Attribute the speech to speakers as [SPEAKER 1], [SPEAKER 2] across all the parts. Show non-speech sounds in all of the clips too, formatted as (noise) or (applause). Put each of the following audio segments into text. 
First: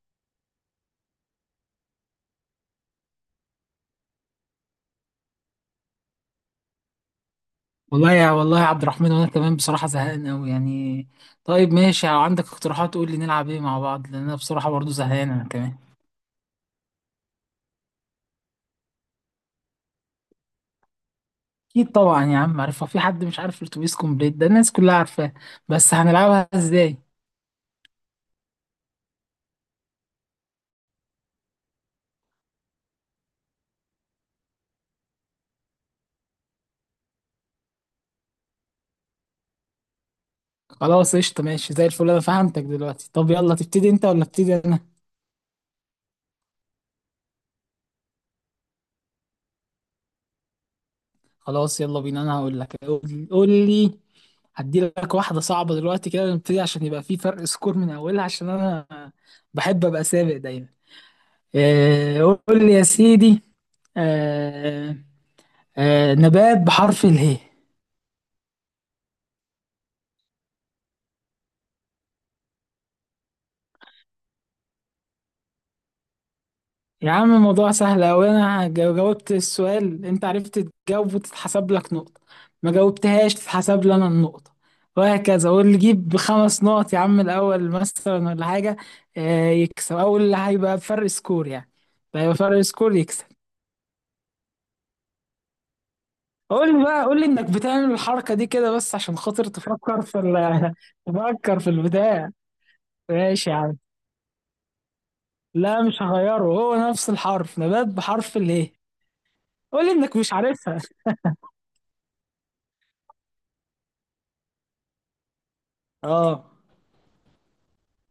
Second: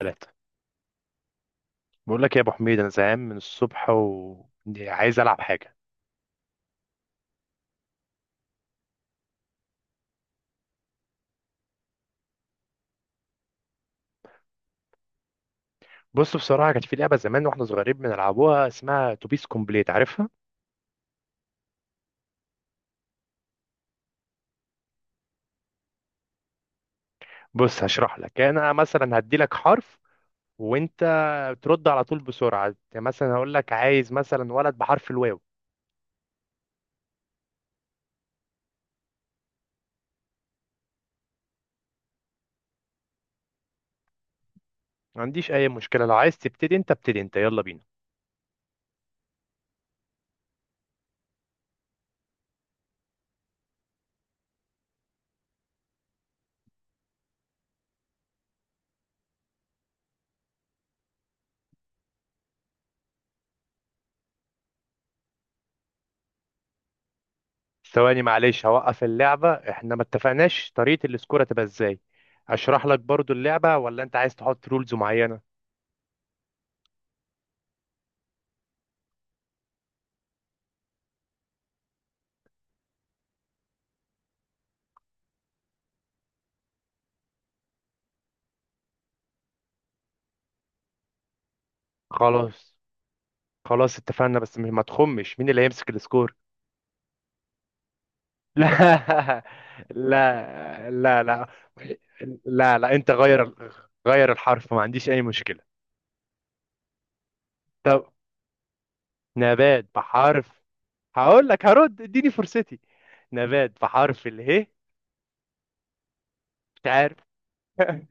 [SPEAKER 1] ثلاثة. بقول لك يا ابو حميد، انا زهقان من الصبح وعايز العب حاجه.
[SPEAKER 2] والله يا عبد الرحمن، وانا كمان بصراحة زهقان قوي يعني. طيب ماشي، لو عندك اقتراحات قول لي نلعب ايه مع بعض، لان انا بصراحة برضو زهقان انا كمان.
[SPEAKER 1] بص، بصراحه كانت في لعبه زمان واحنا صغيرين بنلعبوها اسمها توبيس كومبليت، عارفها؟
[SPEAKER 2] اكيد طبعا يا عم عارفها، في حد مش عارف الاتوبيس كومبليت ده؟ الناس كلها عارفاه. بس هنلعبها ازاي؟
[SPEAKER 1] بص، هشرح لك. انا مثلا هدي لك حرف، وانت ترد على طول بسرعه. يعني مثلا هقول لك عايز مثلا ولد بحرف الواو.
[SPEAKER 2] خلاص قشطة، ماشي زي الفل، انا فهمتك دلوقتي. طب يلا تبتدي انت ولا ابتدي انا؟
[SPEAKER 1] ما عنديش اي مشكله، لو عايز تبتدي انت ابتدي انت، يلا بينا.
[SPEAKER 2] خلاص يلا بينا، انا هقول لك. قول لي. هدي لك واحدة صعبة دلوقتي كده نبتدي، عشان يبقى في فرق سكور من اولها، عشان انا بحب ابقى سابق دايما. آه، قول لي يا سيدي. آه، نبات بحرف اله.
[SPEAKER 1] ثواني معلش، هوقف اللعبه. احنا ما اتفقناش طريقه الاسكوره تبقى ازاي. اشرح لك برضو اللعبه، ولا انت عايز تحط رولز معينه؟
[SPEAKER 2] يا عم الموضوع سهل أوي، أنا جاوبت السؤال، أنت عرفت تجاوب وتتحسب لك نقطة، ما جاوبتهاش تتحسب لي أنا النقطة، وهكذا، واللي يجيب بخمس نقط يا عم الأول مثلا ولا حاجة، يكسب أول، اللي هيبقى بفرق سكور يعني. اللي هيبقى فرق
[SPEAKER 1] خلاص.
[SPEAKER 2] سكور يكسب.
[SPEAKER 1] خلاص اتفقنا، بس ما تخمش مين اللي هيمسك السكور.
[SPEAKER 2] قول لي بقى، قول لي إنك بتعمل الحركة دي كده بس عشان
[SPEAKER 1] (laughs) لا
[SPEAKER 2] خاطر تفكر في
[SPEAKER 1] لا
[SPEAKER 2] (laughs)
[SPEAKER 1] لا، لا
[SPEAKER 2] تفكر في البتاع.
[SPEAKER 1] لا لا، انت
[SPEAKER 2] ماشي
[SPEAKER 1] غير.
[SPEAKER 2] يا عم.
[SPEAKER 1] غير الحرف، ما عنديش اي مشكلة.
[SPEAKER 2] لا مش هغيره، هو نفس الحرف، نبات
[SPEAKER 1] طب،
[SPEAKER 2] بحرف الايه.
[SPEAKER 1] نبات
[SPEAKER 2] قول لي انك مش
[SPEAKER 1] بحرف.
[SPEAKER 2] عارفها. (laughs)
[SPEAKER 1] هقول لك هرد، اديني فرصتي. نبات بحرف اله.
[SPEAKER 2] اه.
[SPEAKER 1] مش عارف. (laughs)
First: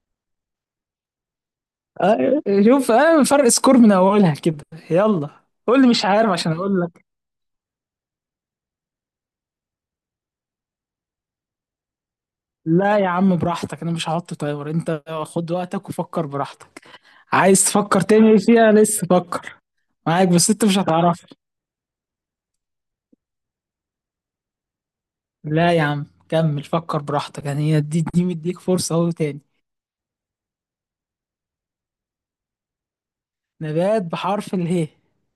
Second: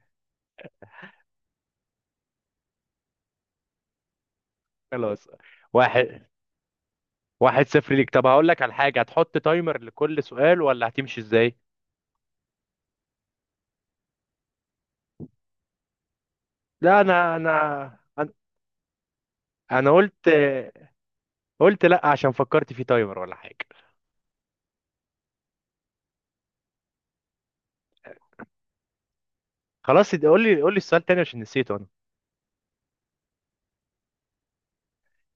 [SPEAKER 2] آه، شوف، آه فرق سكور من اولها كده.
[SPEAKER 1] خلاص.
[SPEAKER 2] يلا. قول لي مش
[SPEAKER 1] واحد
[SPEAKER 2] عارف عشان اقول لك.
[SPEAKER 1] واحد صفر ليك. طب هقول لك على حاجة، هتحط تايمر لكل سؤال ولا هتمشي ازاي؟
[SPEAKER 2] لا يا عم براحتك، انا مش هحط تايمر، انت خد وقتك وفكر براحتك.
[SPEAKER 1] لا، انا انا
[SPEAKER 2] عايز تفكر
[SPEAKER 1] انا
[SPEAKER 2] تاني فيها؟ لسه فكر،
[SPEAKER 1] أنا
[SPEAKER 2] معاك،
[SPEAKER 1] قلت
[SPEAKER 2] بس انت مش هتعرف.
[SPEAKER 1] قلت لا عشان فكرت في تايمر ولا حاجة.
[SPEAKER 2] لا يا عم كمل فكر براحتك، يعني هي دي مديك فرصة اهو تاني.
[SPEAKER 1] خلاص، قول لي السؤال تاني عشان نسيته انا.
[SPEAKER 2] نبات بحرف اله.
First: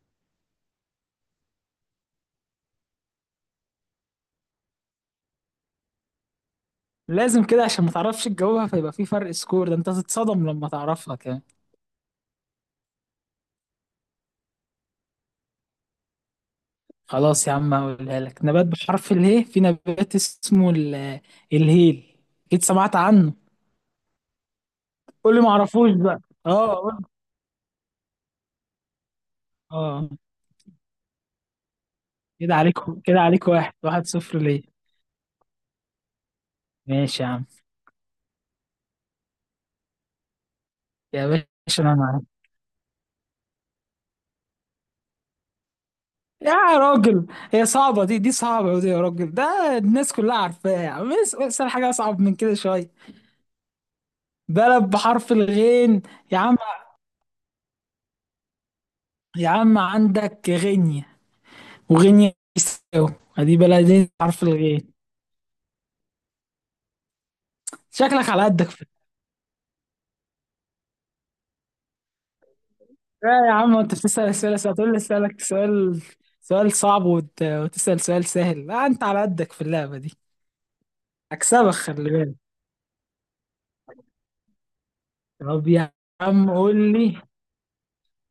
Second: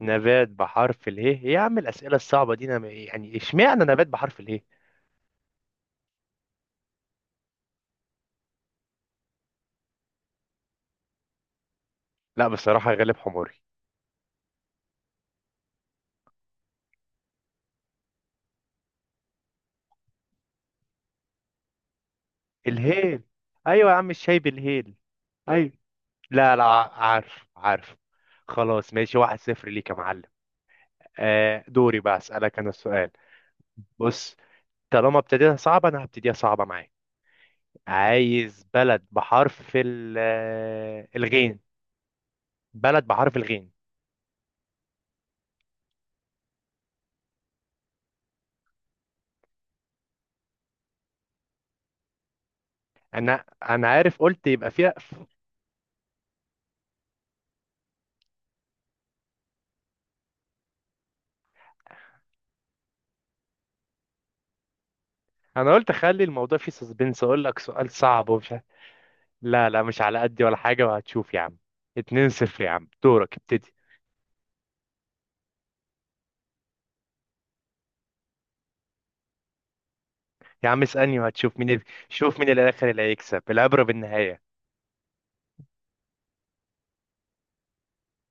[SPEAKER 1] نبات بحرف اله. إيه يا عم الاسئله الصعبه دي؟ يعني اشمعنى نبات بحرف اله؟
[SPEAKER 2] لازم كده عشان ما تعرفش تجاوبها، فيبقى في فرق سكور، ده انت هتتصدم لما تعرفها كمان.
[SPEAKER 1] لا بصراحه، غالب حماري.
[SPEAKER 2] خلاص يا عم هقولها لك، نبات بحرف اله، في نبات اسمه الهيل، اكيد سمعت
[SPEAKER 1] الهيل.
[SPEAKER 2] عنه.
[SPEAKER 1] ايوه يا عم، الشاي بالهيل.
[SPEAKER 2] قول لي ما
[SPEAKER 1] ايوه.
[SPEAKER 2] اعرفوش بقى.
[SPEAKER 1] لا لا،
[SPEAKER 2] اه قول.
[SPEAKER 1] عارف عارف. خلاص ماشي، 1-0 ليك يا
[SPEAKER 2] اه.
[SPEAKER 1] معلم. آه، دوري بقى
[SPEAKER 2] كده
[SPEAKER 1] اسالك انا
[SPEAKER 2] عليك،
[SPEAKER 1] السؤال.
[SPEAKER 2] كده عليك واحد، واحد
[SPEAKER 1] بص،
[SPEAKER 2] صفر ليه.
[SPEAKER 1] طالما ابتديتها صعبه انا هبتديها صعبه معاك.
[SPEAKER 2] ماشي يا عم.
[SPEAKER 1] عايز بلد بحرف
[SPEAKER 2] يا
[SPEAKER 1] الغين.
[SPEAKER 2] باشا انا معاك.
[SPEAKER 1] بلد بحرف الغين.
[SPEAKER 2] يا راجل، هي صعبة دي، دي صعبة ودي يا راجل، ده الناس كلها عارفاها، يا عم اسأل حاجة أصعب من كده شوية.
[SPEAKER 1] انا انا عارف، قلت يبقى
[SPEAKER 2] بلد
[SPEAKER 1] فيها.
[SPEAKER 2] بحرف الغين، يا عم، يا عم عندك غينيا، وغينيا بيساو، ادي بلدين بحرف الغين.
[SPEAKER 1] انا قلت اخلي الموضوع فيه سسبنس، اقول لك سؤال صعب
[SPEAKER 2] شكلك على
[SPEAKER 1] ومش عارف-
[SPEAKER 2] قدك.
[SPEAKER 1] لا لا، مش على قدي ولا حاجه، وهتشوف يا عم. 2-0 يا عم، دورك
[SPEAKER 2] لا يا
[SPEAKER 1] ابتدي.
[SPEAKER 2] عم، انت بتسأل اسئله سهله، هتقول لي اسالك سؤال، سؤال صعب وتسأل سؤال سهل، لا انت على قدك في اللعبه دي.
[SPEAKER 1] يا عم اسالني وهتشوف
[SPEAKER 2] هكسبك خلي بالك.
[SPEAKER 1] شوف مين الاخر اللي هيكسب، العبره بالنهايه.
[SPEAKER 2] طب يا عم قول لي،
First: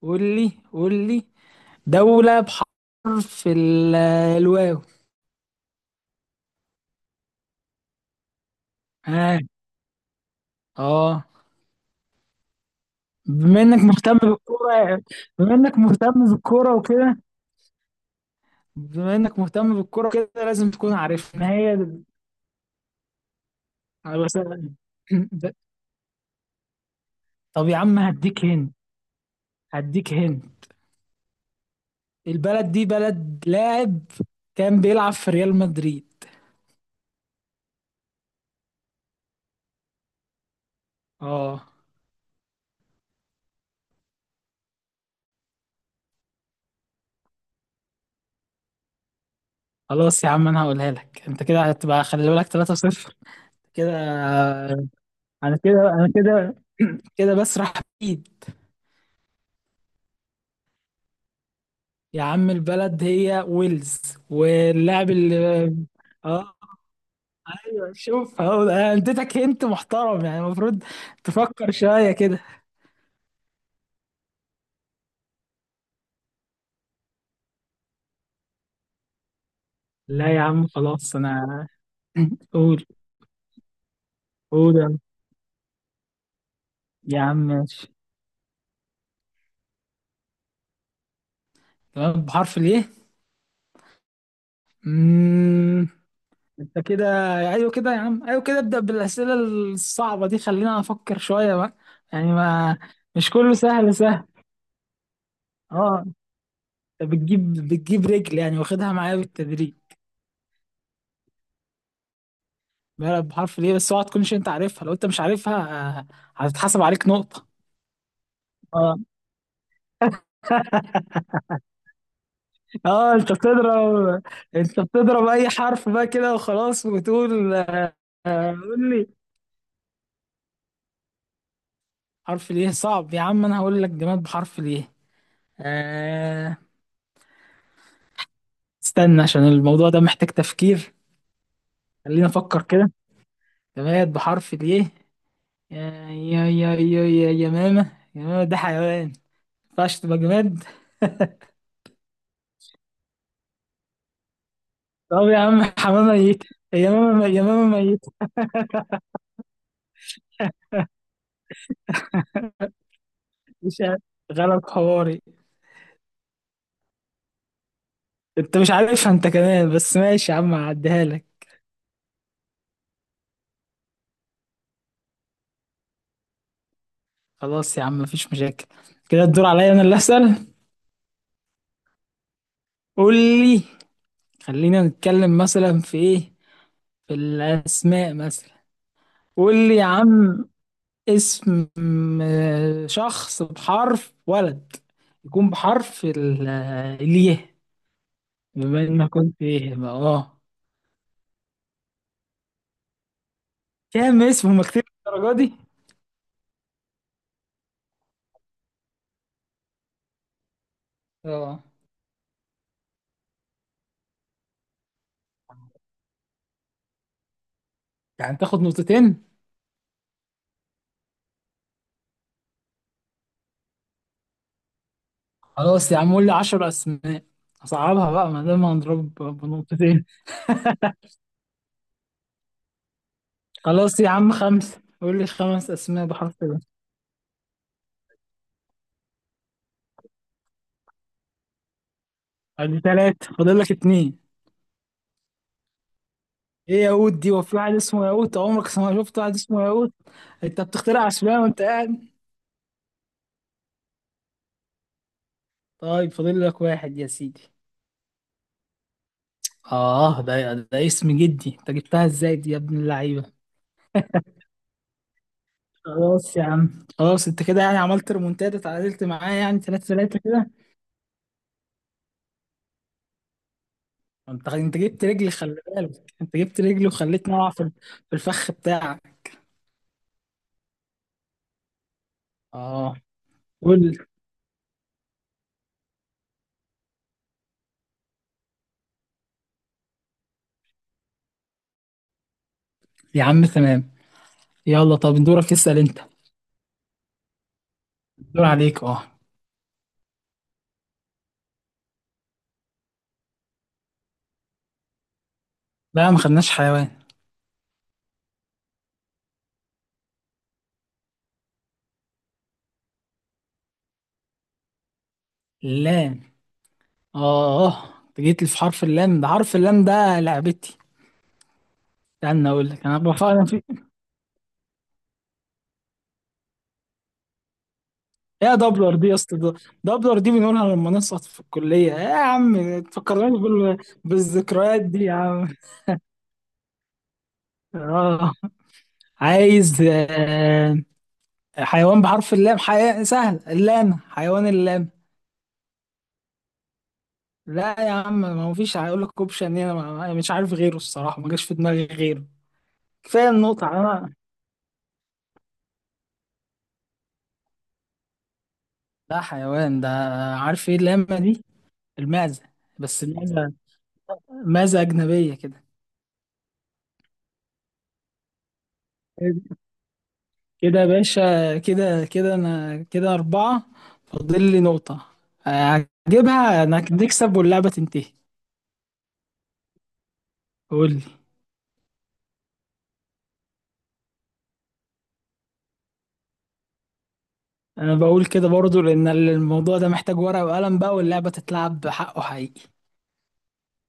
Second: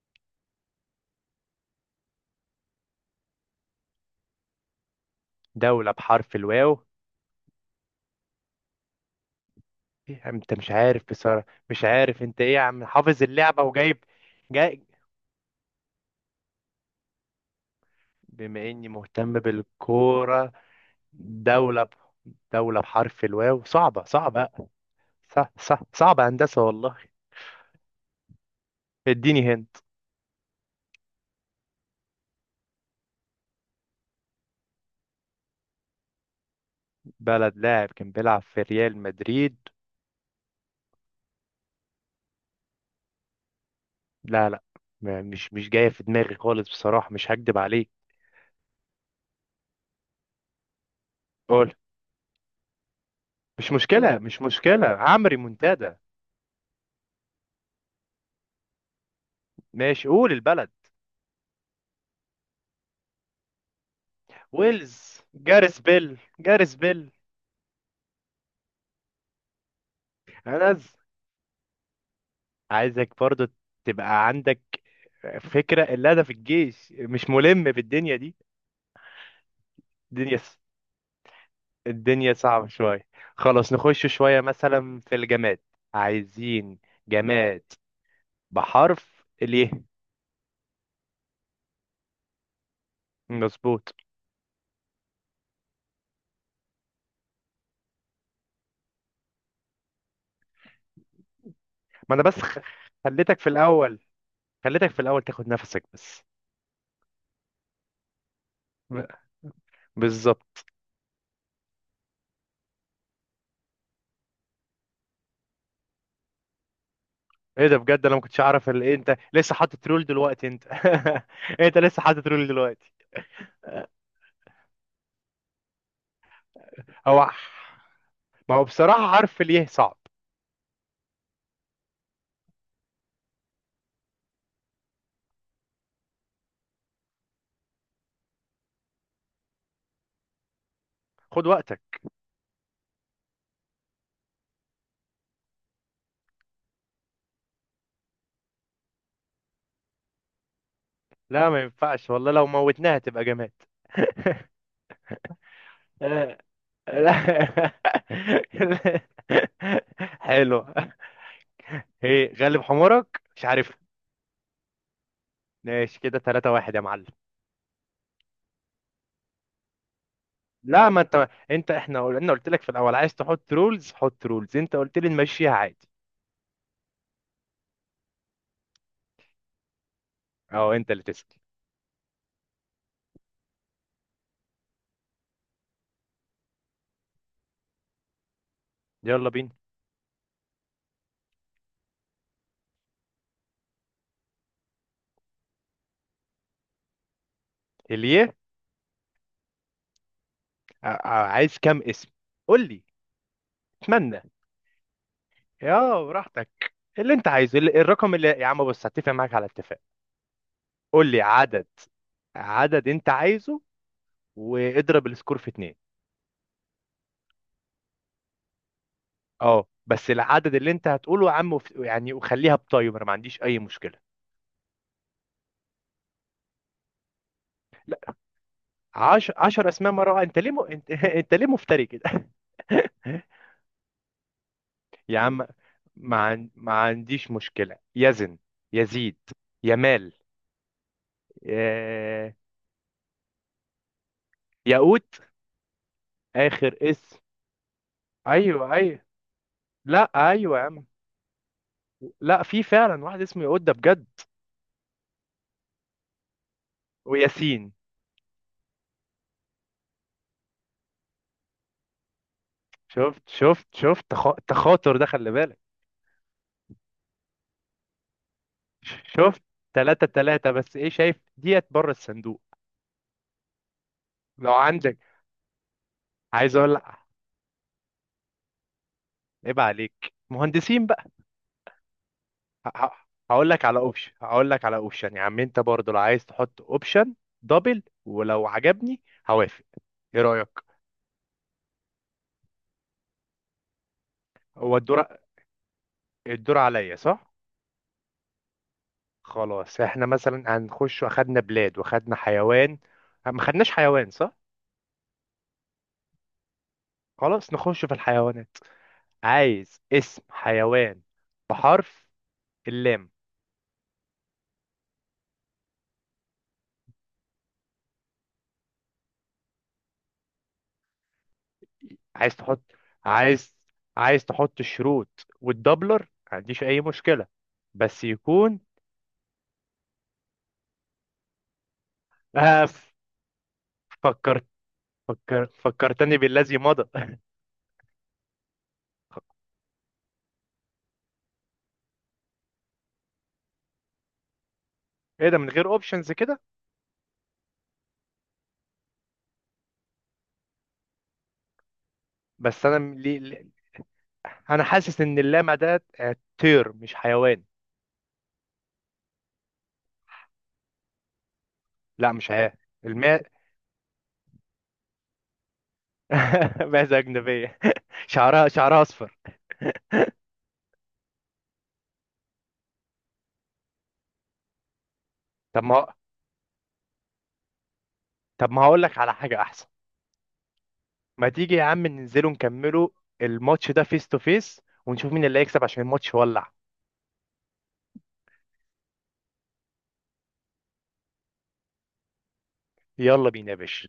[SPEAKER 2] قول لي دولة بحرف ال... الواو.
[SPEAKER 1] دوله بحرف الواو.
[SPEAKER 2] ها.
[SPEAKER 1] إيه يا عم، انت مش عارف
[SPEAKER 2] اه،
[SPEAKER 1] بصراحه؟ مش عارف انت ايه يا عم، حافظ اللعبه
[SPEAKER 2] بما انك
[SPEAKER 1] وجايب.
[SPEAKER 2] مهتم
[SPEAKER 1] جاي.
[SPEAKER 2] بالكورة، بما انك مهتم بالكورة وكده،
[SPEAKER 1] بما اني
[SPEAKER 2] بما
[SPEAKER 1] مهتم
[SPEAKER 2] انك مهتم بالكورة كده
[SPEAKER 1] بالكوره.
[SPEAKER 2] لازم تكون عارف ان هي
[SPEAKER 1] دوله ب... دوله بحرف الواو، صعبه
[SPEAKER 2] على
[SPEAKER 1] صعبه. صح
[SPEAKER 2] (laughs)
[SPEAKER 1] صح، صعبه هندسه والله.
[SPEAKER 2] طب يا عم هديك هنا،
[SPEAKER 1] اديني هنت.
[SPEAKER 2] هديك هنا، البلد دي بلد لاعب كان بيلعب في ريال مدريد.
[SPEAKER 1] بلد لاعب كان بيلعب في ريال مدريد.
[SPEAKER 2] اه.
[SPEAKER 1] لا لا، مش جاية في دماغي خالص بصراحة، مش هكدب عليك.
[SPEAKER 2] خلاص يا عم انا هقولها لك، انت كده
[SPEAKER 1] قول،
[SPEAKER 2] هتبقى خلي بالك 3-0
[SPEAKER 1] مش
[SPEAKER 2] كده.
[SPEAKER 1] مشكلة مش مشكلة، هعمل
[SPEAKER 2] انا كده،
[SPEAKER 1] ريمونتادا.
[SPEAKER 2] (clears throat) كده بسرح بيد.
[SPEAKER 1] ماشي، قول البلد.
[SPEAKER 2] يا عم البلد هي ويلز، واللاعب
[SPEAKER 1] ويلز،
[SPEAKER 2] اللي...
[SPEAKER 1] جاريس بيل
[SPEAKER 2] اه.
[SPEAKER 1] جاريس بيل.
[SPEAKER 2] ايوه شوف اهو، انا اديتك هنت محترم يعني
[SPEAKER 1] أنا
[SPEAKER 2] المفروض تفكر شويه كده.
[SPEAKER 1] عايزك برضو تبقى عندك فكرة، اللي أنا في الجيش مش ملم بالدنيا دي.
[SPEAKER 2] لا
[SPEAKER 1] الدنيا
[SPEAKER 2] يا عم خلاص انا.
[SPEAKER 1] الدنيا
[SPEAKER 2] (clears throat)
[SPEAKER 1] صعبة
[SPEAKER 2] قول.
[SPEAKER 1] شوية. خلاص، نخش شوية
[SPEAKER 2] قول يا عم.
[SPEAKER 1] مثلا في الجماد. عايزين
[SPEAKER 2] يا عم
[SPEAKER 1] جماد
[SPEAKER 2] ماشي،
[SPEAKER 1] بحرف اليه.
[SPEAKER 2] تمام بحرف
[SPEAKER 1] مظبوط.
[SPEAKER 2] الايه. انت كده، ايوه كده يا عم، ايوه كده ابدأ بالأسئلة الصعبة دي، خلينا افكر شوية بقى،
[SPEAKER 1] ما أنا
[SPEAKER 2] يعني
[SPEAKER 1] بس
[SPEAKER 2] ما مش
[SPEAKER 1] خليتك في
[SPEAKER 2] كله سهل
[SPEAKER 1] الأول.
[SPEAKER 2] سهل.
[SPEAKER 1] خليتك في الاول تاخد نفسك
[SPEAKER 2] اه،
[SPEAKER 1] بس.
[SPEAKER 2] انت بتجيب بتجيب رجل يعني، واخدها
[SPEAKER 1] ب-
[SPEAKER 2] معايا بالتدريج.
[SPEAKER 1] بالظبط.
[SPEAKER 2] بلد بحرف ليه، بس اوعى تكونش انت عارفها، لو انت مش عارفها آه، هتتحسب عليك نقطة.
[SPEAKER 1] ايه ده بجد، انا ما كنتش اعرف إيه
[SPEAKER 2] اه.
[SPEAKER 1] انت لسه حاطط رول
[SPEAKER 2] (laughs)
[SPEAKER 1] دلوقتي انت؟ (laughs) انت لسه حاطط رول دلوقتي؟
[SPEAKER 2] اه انت بتضرب، اي حرف بقى كده وخلاص،
[SPEAKER 1] هو
[SPEAKER 2] وتقول
[SPEAKER 1] ما هو
[SPEAKER 2] قول لي.
[SPEAKER 1] بصراحة حرف اليه صعب.
[SPEAKER 2] حرف ليه صعب يا عم؟ انا هقول لك جماد بحرف ليه. آه استنى عشان الموضوع ده محتاج تفكير.
[SPEAKER 1] خد وقتك.
[SPEAKER 2] خلينا نفكر كده، جماد بحرف الايه. يا يا يا يا يا يمامة ده حيوان، ما ينفعش تبقى جماد.
[SPEAKER 1] لا ما ينفعش والله، لو موتناها تبقى جماد. (laughs)
[SPEAKER 2] طب يا عم حمامة ميتة،
[SPEAKER 1] لا.
[SPEAKER 2] يمامة ميتة.
[SPEAKER 1] (laughs) حلو. ايه غلب حمارك، مش عارف.
[SPEAKER 2] مش عارف. غلط حواري.
[SPEAKER 1] ماشي كده، 3 واحد يا معلم.
[SPEAKER 2] انت مش عارفها انت كمان بس ماشي يا عم
[SPEAKER 1] لا ما
[SPEAKER 2] هعديها
[SPEAKER 1] انت
[SPEAKER 2] لك.
[SPEAKER 1] انت احنا قلت لك في الاول عايز تحط رولز حط رولز، انت قلت لي نمشيها عادي.
[SPEAKER 2] خلاص يا عم مفيش مشاكل. كده الدور عليا انا اللي اسال.
[SPEAKER 1] اه، انت اللي تسأل.
[SPEAKER 2] قول لي. خلينا نتكلم مثلا في ايه، في الاسماء مثلا.
[SPEAKER 1] يلا بينا.
[SPEAKER 2] قول لي يا عم اسم شخص بحرف ولد يكون بحرف الياء.
[SPEAKER 1] اليه.
[SPEAKER 2] بما انك كنت ايه بقى، اه.
[SPEAKER 1] عايز كام اسم؟ قول لي. اتمنى.
[SPEAKER 2] كام اسم؟ هما كتير الدرجة دي.
[SPEAKER 1] يا براحتك. اللي انت عايزه الرقم اللي، يا عم، بص هتفق معاك على اتفاق. قول لي
[SPEAKER 2] اه
[SPEAKER 1] عدد، عدد انت عايزه، واضرب السكور في اتنين.
[SPEAKER 2] يعني تاخد نقطتين.
[SPEAKER 1] اه، بس العدد اللي انت هتقوله يا عم يعني وخليها بتايمر، ما عنديش اي مشكلة.
[SPEAKER 2] خلاص يا عم قول لي 10 اسماء، اصعبها بقى ما دام هنضرب
[SPEAKER 1] عشر اسماء
[SPEAKER 2] بنقطتين.
[SPEAKER 1] مرة واحدة؟ انت، (laughs) انت ليه مفتري كده؟ (laughs)
[SPEAKER 2] خلاص يا عم خمسة،
[SPEAKER 1] يا
[SPEAKER 2] قول لي
[SPEAKER 1] عم،
[SPEAKER 2] خمس اسماء بحرف ال.
[SPEAKER 1] ما عنديش مشكلة. يزن، يزيد، يمال، يا...
[SPEAKER 2] ادي ثلاثة، فاضل لك اتنين.
[SPEAKER 1] ياقوت. اخر
[SPEAKER 2] ايه ياقوت
[SPEAKER 1] اسم.
[SPEAKER 2] دي؟ وفي واحد اسمه ياقوت؟ عمرك
[SPEAKER 1] ايوه ايوه.
[SPEAKER 2] شفت واحد اسمه ياقوت؟
[SPEAKER 1] لا ايوه
[SPEAKER 2] انت
[SPEAKER 1] يا عم.
[SPEAKER 2] بتخترع اسماء وانت قاعد.
[SPEAKER 1] لا في فعلا واحد اسمه يقود ده بجد.
[SPEAKER 2] طيب فاضل لك واحد يا سيدي.
[SPEAKER 1] وياسين.
[SPEAKER 2] اه ده اسم جدي، انت جبتها ازاي دي يا ابن
[SPEAKER 1] شفت
[SPEAKER 2] اللعيبه.
[SPEAKER 1] شفت شفت؟ تخاطر ده، خلي بالك.
[SPEAKER 2] خلاص يا عم خلاص، انت كده يعني عملت ريمونتادا تعادلت معايا
[SPEAKER 1] شفت؟
[SPEAKER 2] يعني 3
[SPEAKER 1] تلاتة
[SPEAKER 2] 3
[SPEAKER 1] تلاتة
[SPEAKER 2] كده.
[SPEAKER 1] بس ايه، شايف ديت بره الصندوق.
[SPEAKER 2] انت
[SPEAKER 1] لو
[SPEAKER 2] انت
[SPEAKER 1] عندك
[SPEAKER 2] جبت رجلي خلي بالك، انت
[SPEAKER 1] عايز
[SPEAKER 2] جبت
[SPEAKER 1] اقول لك.
[SPEAKER 2] رجلي وخليتني اقع في في الفخ بتاعك.
[SPEAKER 1] عيب عليك مهندسين بقى. ه- ه-
[SPEAKER 2] اه.
[SPEAKER 1] هقول لك على
[SPEAKER 2] قول
[SPEAKER 1] اوبشن هقول لك على اوبشن يا عم، انت برضه لو عايز تحط اوبشن دبل، ولو عجبني هوافق. ايه رأيك؟
[SPEAKER 2] يا عم. تمام.
[SPEAKER 1] هو
[SPEAKER 2] يلا
[SPEAKER 1] الدور؟
[SPEAKER 2] طب دورك اسال انت.
[SPEAKER 1] الدور عليا صح؟
[SPEAKER 2] دور عليك اه.
[SPEAKER 1] خلاص، احنا مثلا هنخش. واخدنا بلاد واخدنا حيوان. ما خدناش حيوان صح؟
[SPEAKER 2] لا ما خدناش حيوان.
[SPEAKER 1] خلاص، نخش في الحيوانات. عايز اسم حيوان بحرف اللام.
[SPEAKER 2] لام. اه اه انت جيت لي في حرف اللام، ده حرف اللام ده لعبتي.
[SPEAKER 1] عايز
[SPEAKER 2] استنى
[SPEAKER 1] تحط.
[SPEAKER 2] اقول لك انا
[SPEAKER 1] عايز
[SPEAKER 2] بفكر.
[SPEAKER 1] عايز تحط الشروط والدبلر، ما عنديش اي مشكلة، بس
[SPEAKER 2] يا
[SPEAKER 1] يكون.
[SPEAKER 2] دبلر دي يا اسطى دبلر دي بنقولها لما نسقط في الكلية، ايه يا
[SPEAKER 1] آه،
[SPEAKER 2] عم تفكرناش
[SPEAKER 1] فكرت.
[SPEAKER 2] بالذكريات دي يا عم.
[SPEAKER 1] فكرتني بالذي مضى. (laughs)
[SPEAKER 2] اه. عايز حيوان بحرف اللام، سهل اللام، حيوان اللام.
[SPEAKER 1] ايه ده، من غير اوبشنز كده؟
[SPEAKER 2] لا يا عم ما مفيش هيقول لك اوبشن هنا، مش عارف غيره الصراحة، ما جاش في دماغي غيره،
[SPEAKER 1] بس انا م- لي...
[SPEAKER 2] كفاية
[SPEAKER 1] لي-
[SPEAKER 2] النقطة انا.
[SPEAKER 1] انا حاسس ان اللامع ده طير مش حيوان.
[SPEAKER 2] لا حيوان ده. عارف ايه اللامة دي؟
[SPEAKER 1] لا، مش
[SPEAKER 2] المعزة، بس
[SPEAKER 1] حيوان.
[SPEAKER 2] المعزة معزة أجنبية كده.
[SPEAKER 1] (laughs) معزة أجنبية. (laughs) شعرها أصفر.
[SPEAKER 2] كده يا باشا، كده كده، انا كده اربعة، فاضل لي نقطة،
[SPEAKER 1] طب ما
[SPEAKER 2] هجيبها انا، نكسب واللعبة تنتهي.
[SPEAKER 1] طب ما هقول لك على حاجة أحسن.
[SPEAKER 2] قول لي.
[SPEAKER 1] ما تيجي يا عم ننزلوا نكملوا الماتش ده فيس تو فيس، ونشوف مين اللي هيكسب عشان الماتش ولع.
[SPEAKER 2] انا بقول كده برضو لان الموضوع ده محتاج ورقة وقلم بقى، واللعبة تتلعب بحقه حقيقي.
[SPEAKER 1] يلا بينا يا باشا.